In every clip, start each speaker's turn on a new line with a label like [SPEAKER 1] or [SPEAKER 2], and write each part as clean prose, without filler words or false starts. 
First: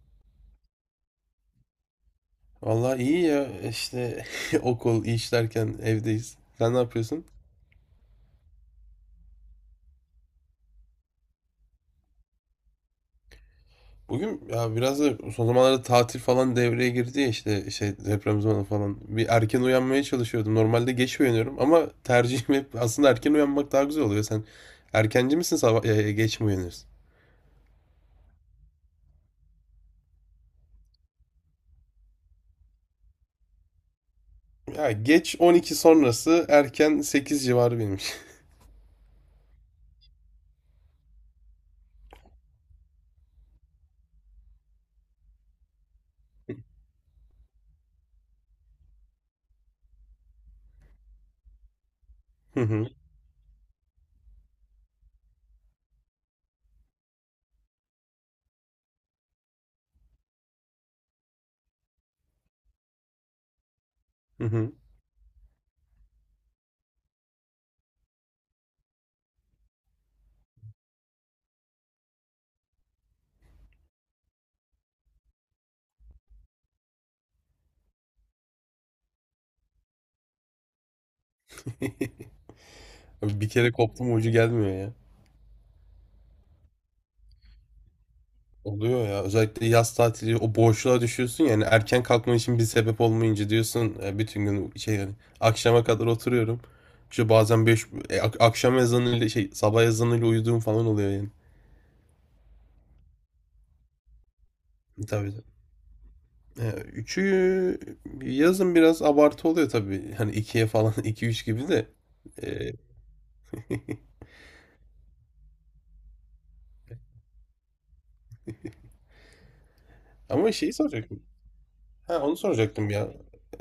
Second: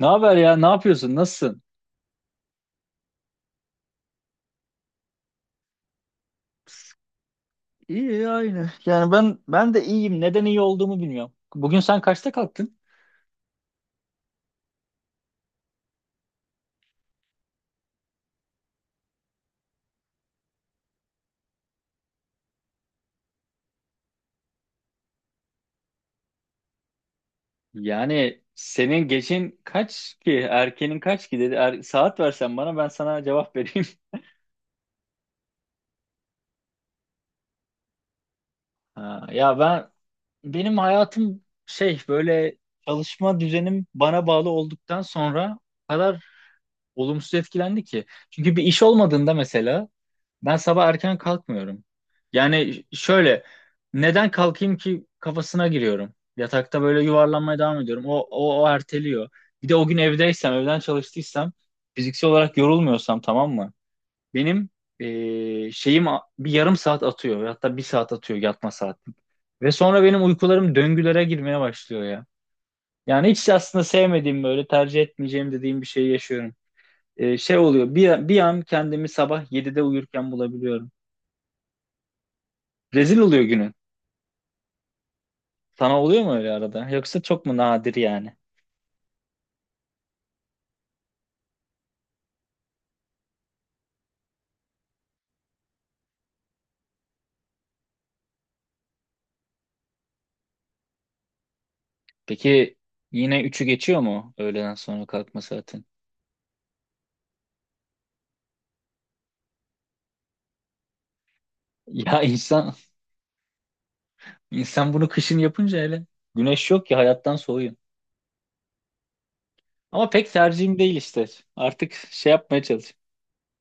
[SPEAKER 1] Ne haber ya? Ne yapıyorsun? Nasılsın?
[SPEAKER 2] Vallahi iyi ya işte. Okul, iş derken evdeyiz. Sen ne yapıyorsun?
[SPEAKER 1] İyi aynı. Yani ben de iyiyim. Neden iyi olduğumu bilmiyorum. Bugün sen kaçta kalktın?
[SPEAKER 2] Bugün ya biraz da son zamanlarda tatil falan devreye girdi ya işte şey deprem zamanı falan. Bir erken uyanmaya çalışıyordum. Normalde geç uyanıyorum ama tercihim hep aslında erken uyanmak daha güzel oluyor. Sen erkenci misin sabah geç mi uyanıyorsun?
[SPEAKER 1] Yani senin geçin kaç ki? Erkenin kaç ki dedi. Saat versen bana ben sana cevap vereyim.
[SPEAKER 2] Ya geç 12 sonrası erken 8 civarı benim için.
[SPEAKER 1] Ha, ya ben benim hayatım şey böyle çalışma düzenim bana bağlı olduktan sonra o kadar olumsuz etkilendi ki. Çünkü bir iş olmadığında mesela ben sabah erken kalkmıyorum.
[SPEAKER 2] Hı
[SPEAKER 1] Yani
[SPEAKER 2] hı,
[SPEAKER 1] şöyle neden kalkayım ki kafasına giriyorum. Yatakta böyle yuvarlanmaya devam ediyorum. O erteliyor. Bir de o gün evdeysem, evden çalıştıysam, fiziksel olarak yorulmuyorsam tamam mı?
[SPEAKER 2] hı
[SPEAKER 1] Benim
[SPEAKER 2] hı.
[SPEAKER 1] bir yarım saat atıyor. Hatta bir saat atıyor yatma saatim. Ve sonra benim uykularım döngülere girmeye başlıyor ya. Yani hiç aslında sevmediğim böyle tercih etmeyeceğim dediğim bir şeyi yaşıyorum. Şey oluyor. Bir an kendimi sabah 7'de uyurken bulabiliyorum. Rezil oluyor
[SPEAKER 2] Bir kere
[SPEAKER 1] günün.
[SPEAKER 2] koptum, ucu gelmiyor.
[SPEAKER 1] Sana oluyor mu öyle arada? Yoksa çok mu nadir yani?
[SPEAKER 2] Oluyor ya. Özellikle yaz tatili o boşluğa düşüyorsun yani erken kalkman için bir sebep olmayınca diyorsun bütün gün şey yani akşama kadar oturuyorum. İşte bazen 5 akşam ezanıyla şey sabah ezanıyla uyuduğum falan oluyor yani.
[SPEAKER 1] Peki yine üçü geçiyor mu öğleden sonra kalkma
[SPEAKER 2] Tabii.
[SPEAKER 1] saatin?
[SPEAKER 2] Üçü yazın biraz abartı oluyor tabii. Hani ikiye falan, iki üç gibi de.
[SPEAKER 1] Ya
[SPEAKER 2] E,
[SPEAKER 1] insan insan bunu kışın yapınca hele güneş yok ya hayattan soğuyun. Ama pek
[SPEAKER 2] ama şeyi
[SPEAKER 1] tercihim değil
[SPEAKER 2] soracak.
[SPEAKER 1] işte. Artık
[SPEAKER 2] Ha,
[SPEAKER 1] şey
[SPEAKER 2] onu
[SPEAKER 1] yapmaya
[SPEAKER 2] soracaktım
[SPEAKER 1] çalış.
[SPEAKER 2] ya.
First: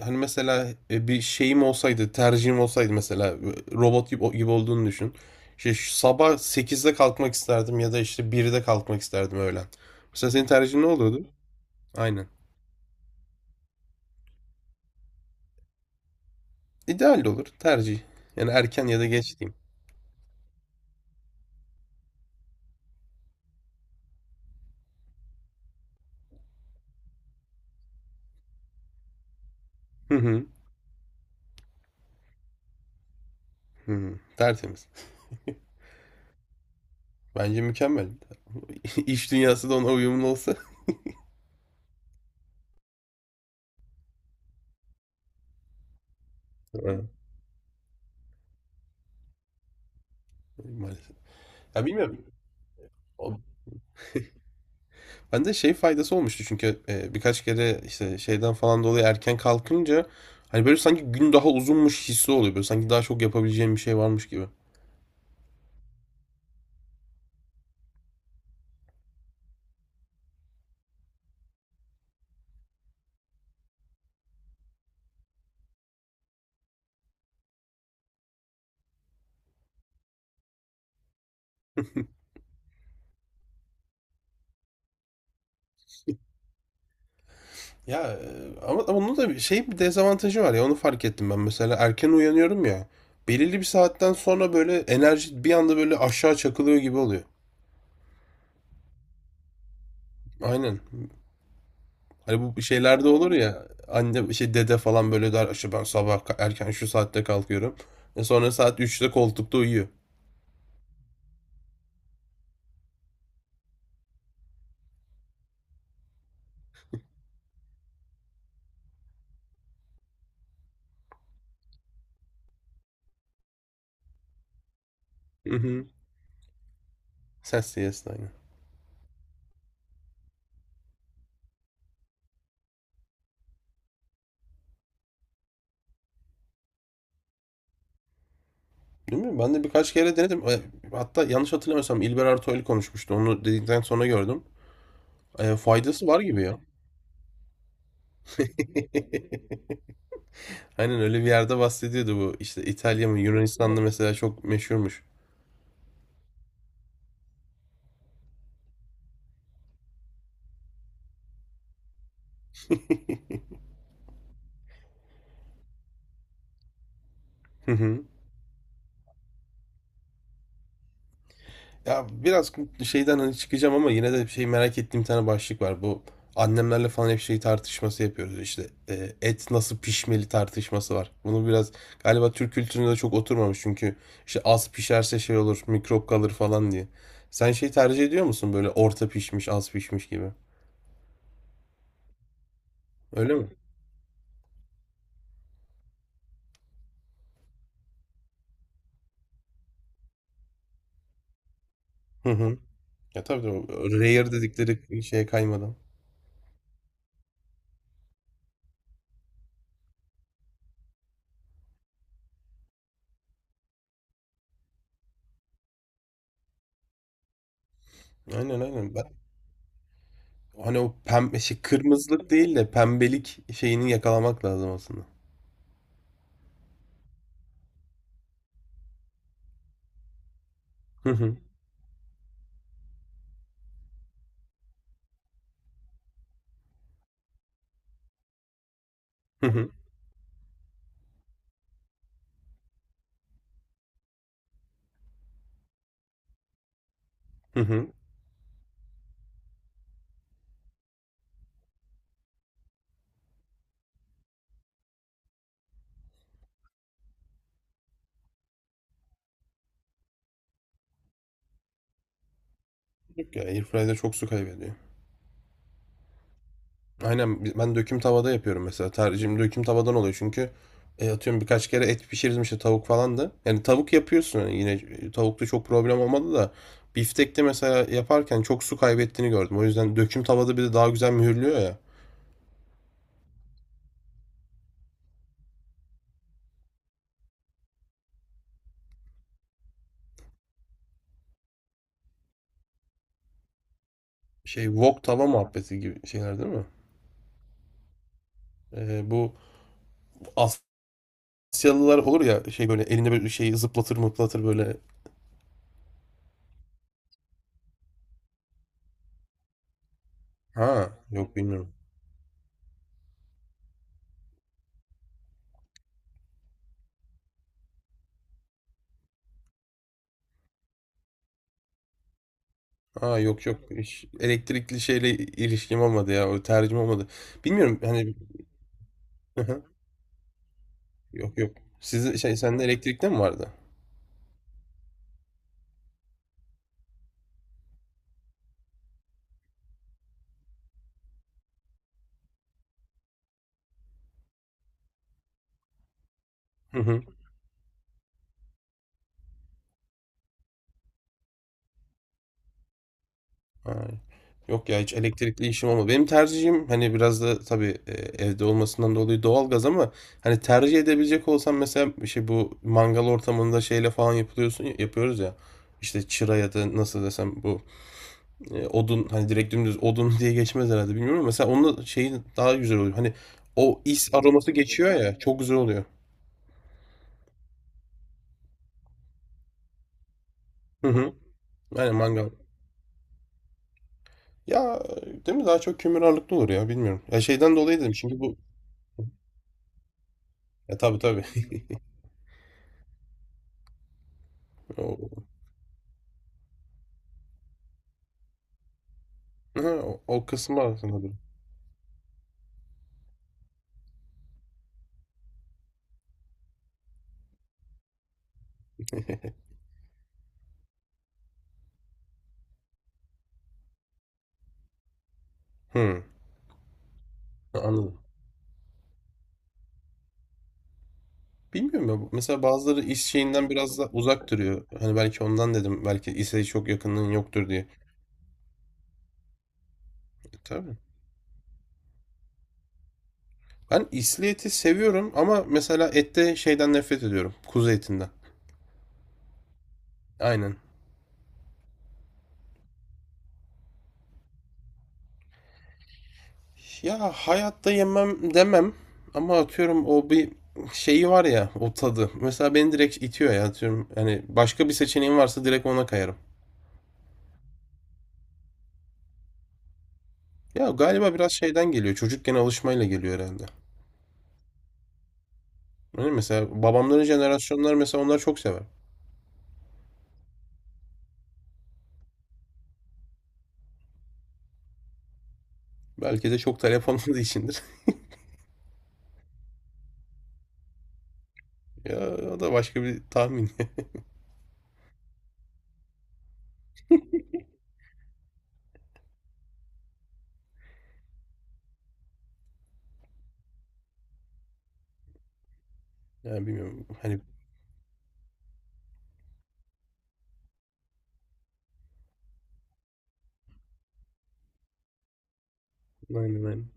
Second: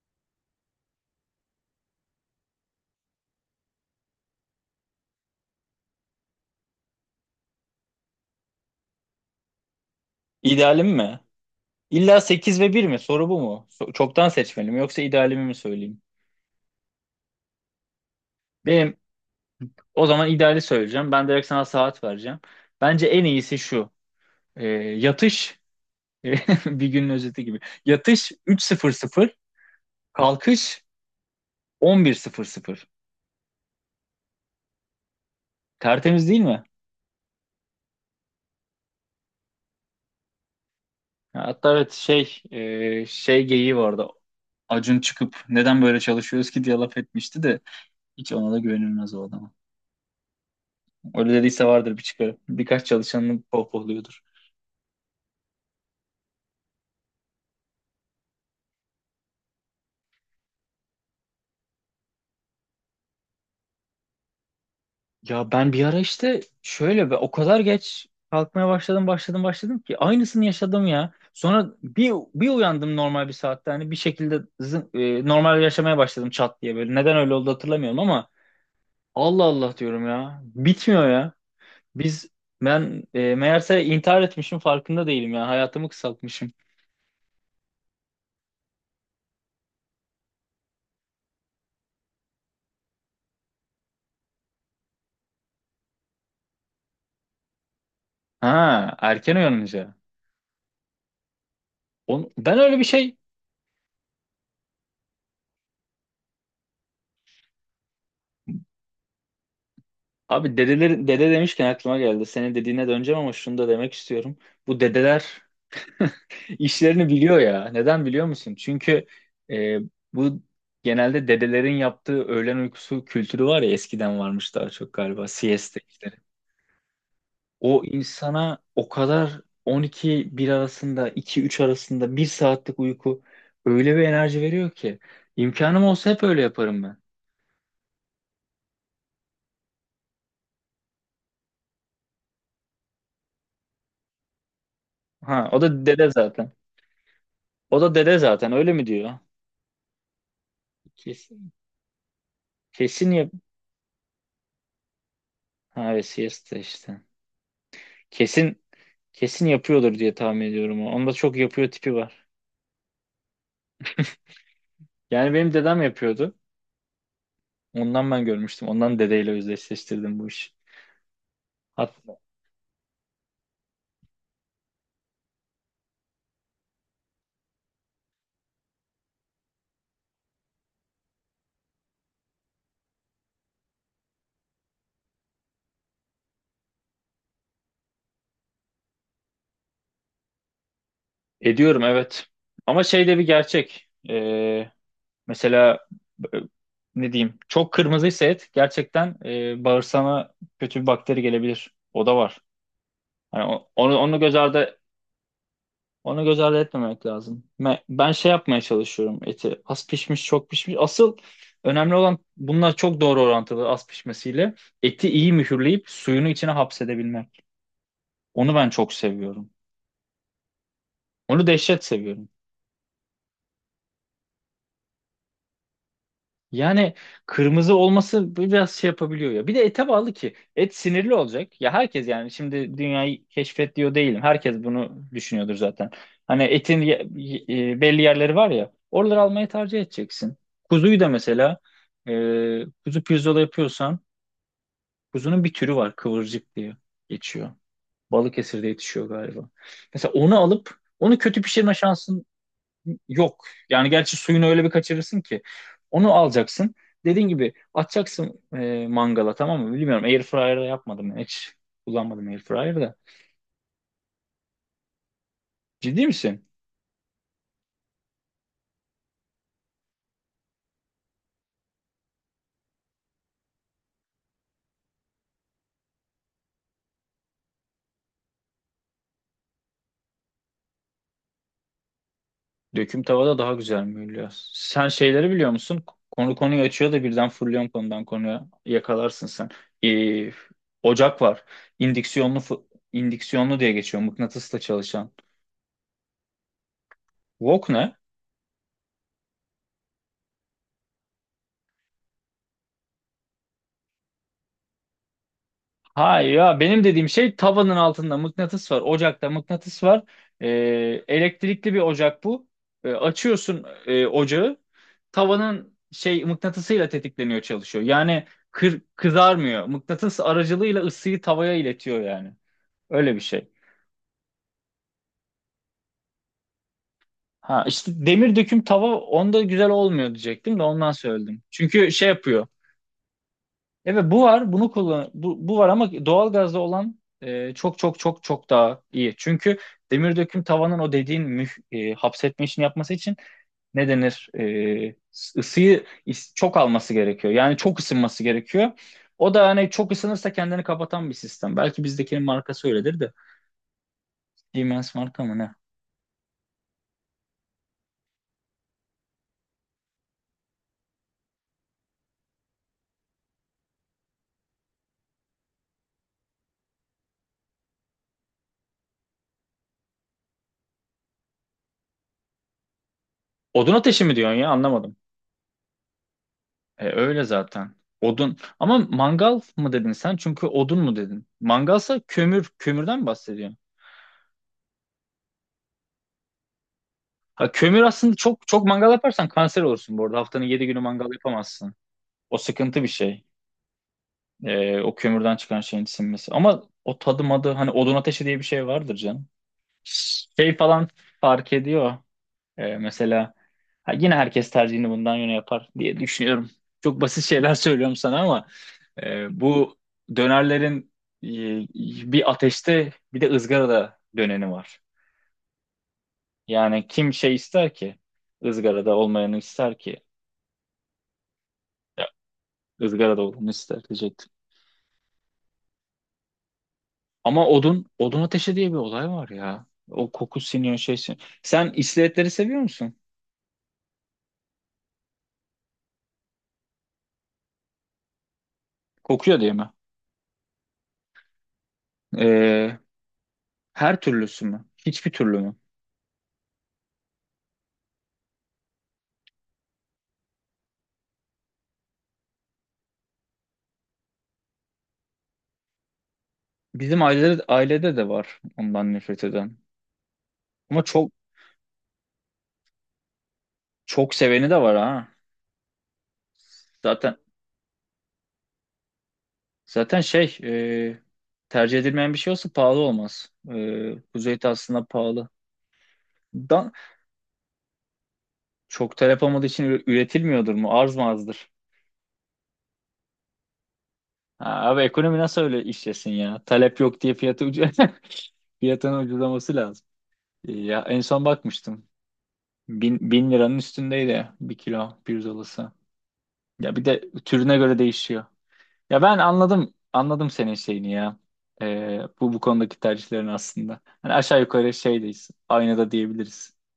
[SPEAKER 2] Hani mesela bir şeyim olsaydı, tercihim olsaydı mesela robot gibi olduğunu düşün. İşte şu sabah 8'de kalkmak isterdim ya da işte 1'de kalkmak isterdim öğlen. Mesela senin tercihin ne
[SPEAKER 1] İdealim mi?
[SPEAKER 2] olurdu?
[SPEAKER 1] İlla
[SPEAKER 2] Aynen.
[SPEAKER 1] 8 ve bir mi? Soru bu mu? Çoktan seçmeli mi? Yoksa idealimi mi söyleyeyim?
[SPEAKER 2] İdeal de olur tercih. Yani erken
[SPEAKER 1] Benim
[SPEAKER 2] ya da geç diyeyim.
[SPEAKER 1] o zaman ideali söyleyeceğim. Ben direkt sana saat vereceğim. Bence en iyisi şu. E, yatış e, bir günün özeti gibi. Yatış 3.00,
[SPEAKER 2] Hı hı.
[SPEAKER 1] kalkış 11.00.
[SPEAKER 2] Hı hı, tertemiz.
[SPEAKER 1] Tertemiz değil mi?
[SPEAKER 2] Bence mükemmel. İş dünyası da ona uyumlu olsa.
[SPEAKER 1] Hatta evet şey şey geyiği vardı. Acun çıkıp neden böyle çalışıyoruz ki diye laf
[SPEAKER 2] Evet.
[SPEAKER 1] etmişti de hiç ona da güvenilmez o adama.
[SPEAKER 2] Maalesef.
[SPEAKER 1] Öyle dediyse
[SPEAKER 2] Ya
[SPEAKER 1] vardır bir
[SPEAKER 2] bilmiyorum.
[SPEAKER 1] çıkarı. Birkaç çalışanını pohpohluyordur.
[SPEAKER 2] Bende şey faydası olmuştu çünkü birkaç kere işte şeyden falan dolayı erken kalkınca hani böyle sanki gün daha uzunmuş hissi oluyor. Böyle sanki daha çok yapabileceğim bir şey varmış gibi.
[SPEAKER 1] Ya ben bir ara işte şöyle ve o kadar geç kalkmaya başladım ki aynısını yaşadım ya. Sonra bir uyandım normal bir saatte hani bir şekilde normal yaşamaya başladım çat diye böyle. Neden öyle oldu hatırlamıyorum ama Allah Allah diyorum ya. Bitmiyor ya. Biz ben meğerse intihar etmişim farkında değilim ya. Hayatımı kısaltmışım.
[SPEAKER 2] Ya ama onun da şey bir dezavantajı var ya, onu fark ettim ben. Mesela erken uyanıyorum ya. Belirli bir saatten sonra böyle enerji bir anda böyle aşağı çakılıyor gibi oluyor.
[SPEAKER 1] Ha, erken uyanınca.
[SPEAKER 2] Aynen.
[SPEAKER 1] On,
[SPEAKER 2] Hani
[SPEAKER 1] ben
[SPEAKER 2] bu
[SPEAKER 1] öyle bir
[SPEAKER 2] şeylerde
[SPEAKER 1] şey.
[SPEAKER 2] olur ya, anne şey dede falan böyle der işte ben sabah erken şu saatte kalkıyorum. Sonra saat 3'te koltukta uyuyor.
[SPEAKER 1] Abi dedeler, dede demişken aklıma geldi. Senin dediğine döneceğim ama şunu da demek istiyorum. Bu dedeler İşlerini biliyor ya. Neden biliyor musun? Çünkü e, bu genelde dedelerin yaptığı öğlen uykusu kültürü var ya, eskiden varmış daha çok galiba, siesta işleri.
[SPEAKER 2] Ses
[SPEAKER 1] O
[SPEAKER 2] CS'de aynı.
[SPEAKER 1] insana o kadar 12-1 arasında, 2-3 arasında bir saatlik uyku öyle bir enerji veriyor ki, imkanım olsa hep öyle yaparım ben.
[SPEAKER 2] Değil mi? Ben de birkaç kere denedim. Hatta yanlış hatırlamıyorsam İlber Ortaylı konuşmuştu. Onu dedikten sonra gördüm.
[SPEAKER 1] Ha o da
[SPEAKER 2] Faydası
[SPEAKER 1] dede
[SPEAKER 2] var gibi
[SPEAKER 1] zaten.
[SPEAKER 2] ya.
[SPEAKER 1] O da dede zaten öyle mi diyor?
[SPEAKER 2] Aynen, öyle bir
[SPEAKER 1] Kesin,
[SPEAKER 2] yerde bahsediyordu bu. İşte İtalya
[SPEAKER 1] kesin
[SPEAKER 2] mı
[SPEAKER 1] yap.
[SPEAKER 2] Yunanistan'da mesela çok meşhurmuş.
[SPEAKER 1] Ha evet, siesta işte. Kesin kesin yapıyordur diye tahmin ediyorum o. Onda çok yapıyor tipi var. Yani benim dedem yapıyordu. Ondan ben görmüştüm. Ondan dedeyle özdeşleştirdim bu işi. Hat
[SPEAKER 2] Ya biraz şeyden hani çıkacağım ama yine de şey merak ettiğim bir tane başlık var. Bu annemlerle falan hep şey tartışması yapıyoruz işte. Et nasıl pişmeli tartışması var. Bunu biraz galiba Türk kültürüne de çok oturmamış çünkü işte az pişerse şey olur, mikrop kalır falan diye. Sen şey tercih ediyor musun böyle orta pişmiş, az pişmiş gibi?
[SPEAKER 1] ediyorum evet. Ama şey de bir
[SPEAKER 2] Öyle mi?
[SPEAKER 1] gerçek. Mesela e, ne diyeyim? Çok kırmızıysa et, gerçekten bağırsağına kötü bir bakteri gelebilir. O da
[SPEAKER 2] Hı
[SPEAKER 1] var.
[SPEAKER 2] hı. Ya
[SPEAKER 1] Yani
[SPEAKER 2] tabii o,
[SPEAKER 1] onu
[SPEAKER 2] rare
[SPEAKER 1] göz ardı,
[SPEAKER 2] dedikleri şeye kaymadan.
[SPEAKER 1] onu göz ardı etmemek lazım. Ben şey yapmaya çalışıyorum eti. Az pişmiş, çok pişmiş. Asıl önemli olan bunlar, çok doğru orantılı az pişmesiyle. Eti iyi mühürleyip suyunu içine hapsedebilmek. Onu
[SPEAKER 2] Aynen
[SPEAKER 1] ben çok
[SPEAKER 2] aynen. Ben,
[SPEAKER 1] seviyorum.
[SPEAKER 2] hani o pembe
[SPEAKER 1] Onu
[SPEAKER 2] şey,
[SPEAKER 1] dehşet seviyorum.
[SPEAKER 2] kırmızılık değil de pembelik şeyini yakalamak lazım aslında.
[SPEAKER 1] Yani kırmızı olması biraz şey yapabiliyor ya. Bir de ete bağlı ki. Et
[SPEAKER 2] Hı
[SPEAKER 1] sinirli
[SPEAKER 2] hı.
[SPEAKER 1] olacak. Ya herkes, yani şimdi dünyayı keşfet diyor değilim. Herkes bunu düşünüyordur zaten. Hani etin belli yerleri var ya. Oraları almayı
[SPEAKER 2] Hı hı.
[SPEAKER 1] tercih edeceksin. Kuzuyu da mesela e, kuzu pirzola yapıyorsan, kuzunun bir türü var, kıvırcık diye geçiyor.
[SPEAKER 2] Hı hı.
[SPEAKER 1] Balıkesir'de yetişiyor galiba. Mesela onu alıp onu kötü pişirme şansın yok. Yani gerçi suyunu öyle bir kaçırırsın ki. Onu alacaksın. Dediğin gibi atacaksın mangala, tamam mı? Bilmiyorum. Air yapmadım ben. Hiç kullanmadım air.
[SPEAKER 2] Ya airfryer'da çok su kaybediyor.
[SPEAKER 1] Ciddi misin?
[SPEAKER 2] Aynen, ben döküm tavada yapıyorum mesela. Tercihim döküm tavadan oluyor çünkü atıyorum birkaç kere et pişirdim işte, tavuk falan da. Yani tavuk yapıyorsun hani, yine tavukta çok problem olmadı da biftekte mesela yaparken çok su kaybettiğini gördüm. O yüzden döküm tavada bir de daha güzel mühürlüyor ya.
[SPEAKER 1] Döküm tavada daha güzel mühürlüyor. Sen şeyleri biliyor musun? Konu konuyu açıyor da birden fırlıyorsun konudan konuya. Yakalarsın sen. E, ocak var. İndüksiyonlu, indüksiyonlu diye geçiyor. Mıknatısla
[SPEAKER 2] Şey, wok
[SPEAKER 1] çalışan.
[SPEAKER 2] tava muhabbeti gibi şeyler değil mi?
[SPEAKER 1] Wok ne?
[SPEAKER 2] Bu Asyalılar olur ya, şey böyle elinde böyle şeyi zıplatır mıplatır böyle.
[SPEAKER 1] Hayır ya, benim dediğim şey, tavanın altında mıknatıs var. Ocakta mıknatıs var. Ee,
[SPEAKER 2] Ha yok,
[SPEAKER 1] elektrikli
[SPEAKER 2] bilmiyorum.
[SPEAKER 1] bir ocak bu. Açıyorsun ocağı. Tavanın şey mıknatısıyla tetikleniyor, çalışıyor. Yani kızarmıyor. Mıknatıs aracılığıyla ısıyı tavaya iletiyor yani. Öyle
[SPEAKER 2] Aa,
[SPEAKER 1] bir
[SPEAKER 2] yok
[SPEAKER 1] şey.
[SPEAKER 2] yok. Hiç elektrikli şeyle ilişkim olmadı ya. O tercih olmadı.
[SPEAKER 1] Ha
[SPEAKER 2] Bilmiyorum
[SPEAKER 1] işte
[SPEAKER 2] hani.
[SPEAKER 1] demir döküm tava onda
[SPEAKER 2] Hı hı.
[SPEAKER 1] güzel olmuyor diyecektim de ondan
[SPEAKER 2] Yok
[SPEAKER 1] söyledim.
[SPEAKER 2] yok.
[SPEAKER 1] Çünkü şey
[SPEAKER 2] Sizin şey,
[SPEAKER 1] yapıyor.
[SPEAKER 2] sende elektrikte mi vardı?
[SPEAKER 1] Evet bu var, bunu kullan, bu, var, ama doğalgazda olan çok çok çok çok daha iyi. Çünkü demir döküm tavanın o dediğin hapsetme işini yapması için ne denir? Isıyı çok
[SPEAKER 2] Hı
[SPEAKER 1] alması
[SPEAKER 2] hı.
[SPEAKER 1] gerekiyor. Yani çok ısınması gerekiyor. O da hani çok ısınırsa kendini kapatan bir sistem. Belki bizdekinin markası öyledir de.
[SPEAKER 2] Ha. Yok ya, hiç
[SPEAKER 1] Siemens marka mı
[SPEAKER 2] elektrikli
[SPEAKER 1] ne?
[SPEAKER 2] işim olmadı. Benim tercihim hani biraz da tabii evde olmasından dolayı doğalgaz, ama hani tercih edebilecek olsam mesela şey, bu mangal ortamında şeyle falan yapılıyorsun yapıyoruz ya. İşte çıra ya da nasıl desem bu odun hani, direkt dümdüz odun diye geçmez herhalde bilmiyorum ama mesela onun şeyi daha güzel oluyor. Hani
[SPEAKER 1] Odun
[SPEAKER 2] o
[SPEAKER 1] ateşi
[SPEAKER 2] is
[SPEAKER 1] mi diyorsun ya?
[SPEAKER 2] aroması
[SPEAKER 1] Anlamadım.
[SPEAKER 2] geçiyor ya, çok güzel oluyor.
[SPEAKER 1] E, öyle zaten. Odun. Ama mangal mı dedin sen? Çünkü odun
[SPEAKER 2] Hı
[SPEAKER 1] mu
[SPEAKER 2] hı.
[SPEAKER 1] dedin?
[SPEAKER 2] Yani
[SPEAKER 1] Mangalsa
[SPEAKER 2] mangal.
[SPEAKER 1] kömür, kömürden mi bahsediyorsun?
[SPEAKER 2] Ya değil mi, daha çok kömür ağırlıklı olur ya, bilmiyorum. Ya
[SPEAKER 1] Ha,
[SPEAKER 2] şeyden dolayı
[SPEAKER 1] kömür
[SPEAKER 2] dedim
[SPEAKER 1] aslında,
[SPEAKER 2] çünkü bu,
[SPEAKER 1] çok çok mangal yaparsan kanser olursun bu arada. Haftanın yedi
[SPEAKER 2] ya
[SPEAKER 1] günü
[SPEAKER 2] tabii
[SPEAKER 1] mangal
[SPEAKER 2] tabii.
[SPEAKER 1] yapamazsın. O sıkıntı bir şey. O
[SPEAKER 2] O,
[SPEAKER 1] kömürden çıkan şeyin sinmesi. Ama o tadı madı, hani odun ateşi diye bir şey vardır canım.
[SPEAKER 2] ha, o
[SPEAKER 1] Şey
[SPEAKER 2] kısmı
[SPEAKER 1] falan
[SPEAKER 2] aslında bir.
[SPEAKER 1] fark ediyor. Mesela ha, yine herkes tercihini bundan yöne yapar diye düşünüyorum. Çok basit şeyler söylüyorum sana ama bu dönerlerin e, bir ateşte, bir de ızgarada döneni var.
[SPEAKER 2] Hı,
[SPEAKER 1] Yani kim şey ister
[SPEAKER 2] anladım.
[SPEAKER 1] ki? Izgarada olmayanı ister ki.
[SPEAKER 2] Bilmiyorum
[SPEAKER 1] E,
[SPEAKER 2] ya. Mesela bazıları is
[SPEAKER 1] Izgarada olduğunu
[SPEAKER 2] şeyinden biraz
[SPEAKER 1] ister
[SPEAKER 2] da
[SPEAKER 1] diyecektim.
[SPEAKER 2] uzak duruyor. Hani belki ondan dedim. Belki ise çok yakınlığın
[SPEAKER 1] Ama
[SPEAKER 2] yoktur diye.
[SPEAKER 1] odun, odun ateşi diye bir olay var ya. O koku
[SPEAKER 2] Tabii.
[SPEAKER 1] siniyor, şey siniyor. Sen iskeletleri seviyor musun?
[SPEAKER 2] Ben isli eti seviyorum ama mesela ette şeyden nefret ediyorum. Kuzu etinden.
[SPEAKER 1] Kokuyor diye mi?
[SPEAKER 2] Aynen.
[SPEAKER 1] Ee, her türlüsü mü? Hiçbir türlü mü?
[SPEAKER 2] Ya hayatta yemem demem ama atıyorum o bir şeyi var ya, o tadı. Mesela beni direkt itiyor ya, atıyorum. Hani başka bir seçeneğim varsa direkt ona kayarım.
[SPEAKER 1] Bizim ailede de var ondan nefret eden.
[SPEAKER 2] Ya
[SPEAKER 1] Ama çok
[SPEAKER 2] galiba biraz şeyden geliyor. Çocukken alışmayla geliyor herhalde.
[SPEAKER 1] çok seveni de var ha.
[SPEAKER 2] Hani mesela babamların
[SPEAKER 1] Zaten
[SPEAKER 2] jenerasyonlar, mesela onlar çok sever.
[SPEAKER 1] zaten şey e, tercih edilmeyen bir şey olsa pahalı olmaz. E, kuzey aslında pahalı.
[SPEAKER 2] Belki de çok
[SPEAKER 1] Dan,
[SPEAKER 2] talep olmadığı içindir.
[SPEAKER 1] çok talep olmadığı için üretilmiyordur mu? Arz mı azdır?
[SPEAKER 2] Ya o da başka bir tahmin.
[SPEAKER 1] Ha, abi ekonomi nasıl öyle işlesin ya? Talep yok diye fiyatı ucu fiyatının ucuzlaması lazım. E, ya en son bakmıştım. 1.000 liranın üstündeydi bir kilo pirzolası.
[SPEAKER 2] Ya
[SPEAKER 1] Ya bir
[SPEAKER 2] bilmiyorum.
[SPEAKER 1] de
[SPEAKER 2] Hani
[SPEAKER 1] türüne göre değişiyor. Ya ben anladım, anladım senin şeyini ya. Bu bu konudaki tercihlerin aslında. Hani aşağı yukarı şeydeyiz. Aynı da
[SPEAKER 2] aynen aynen.
[SPEAKER 1] diyebiliriz.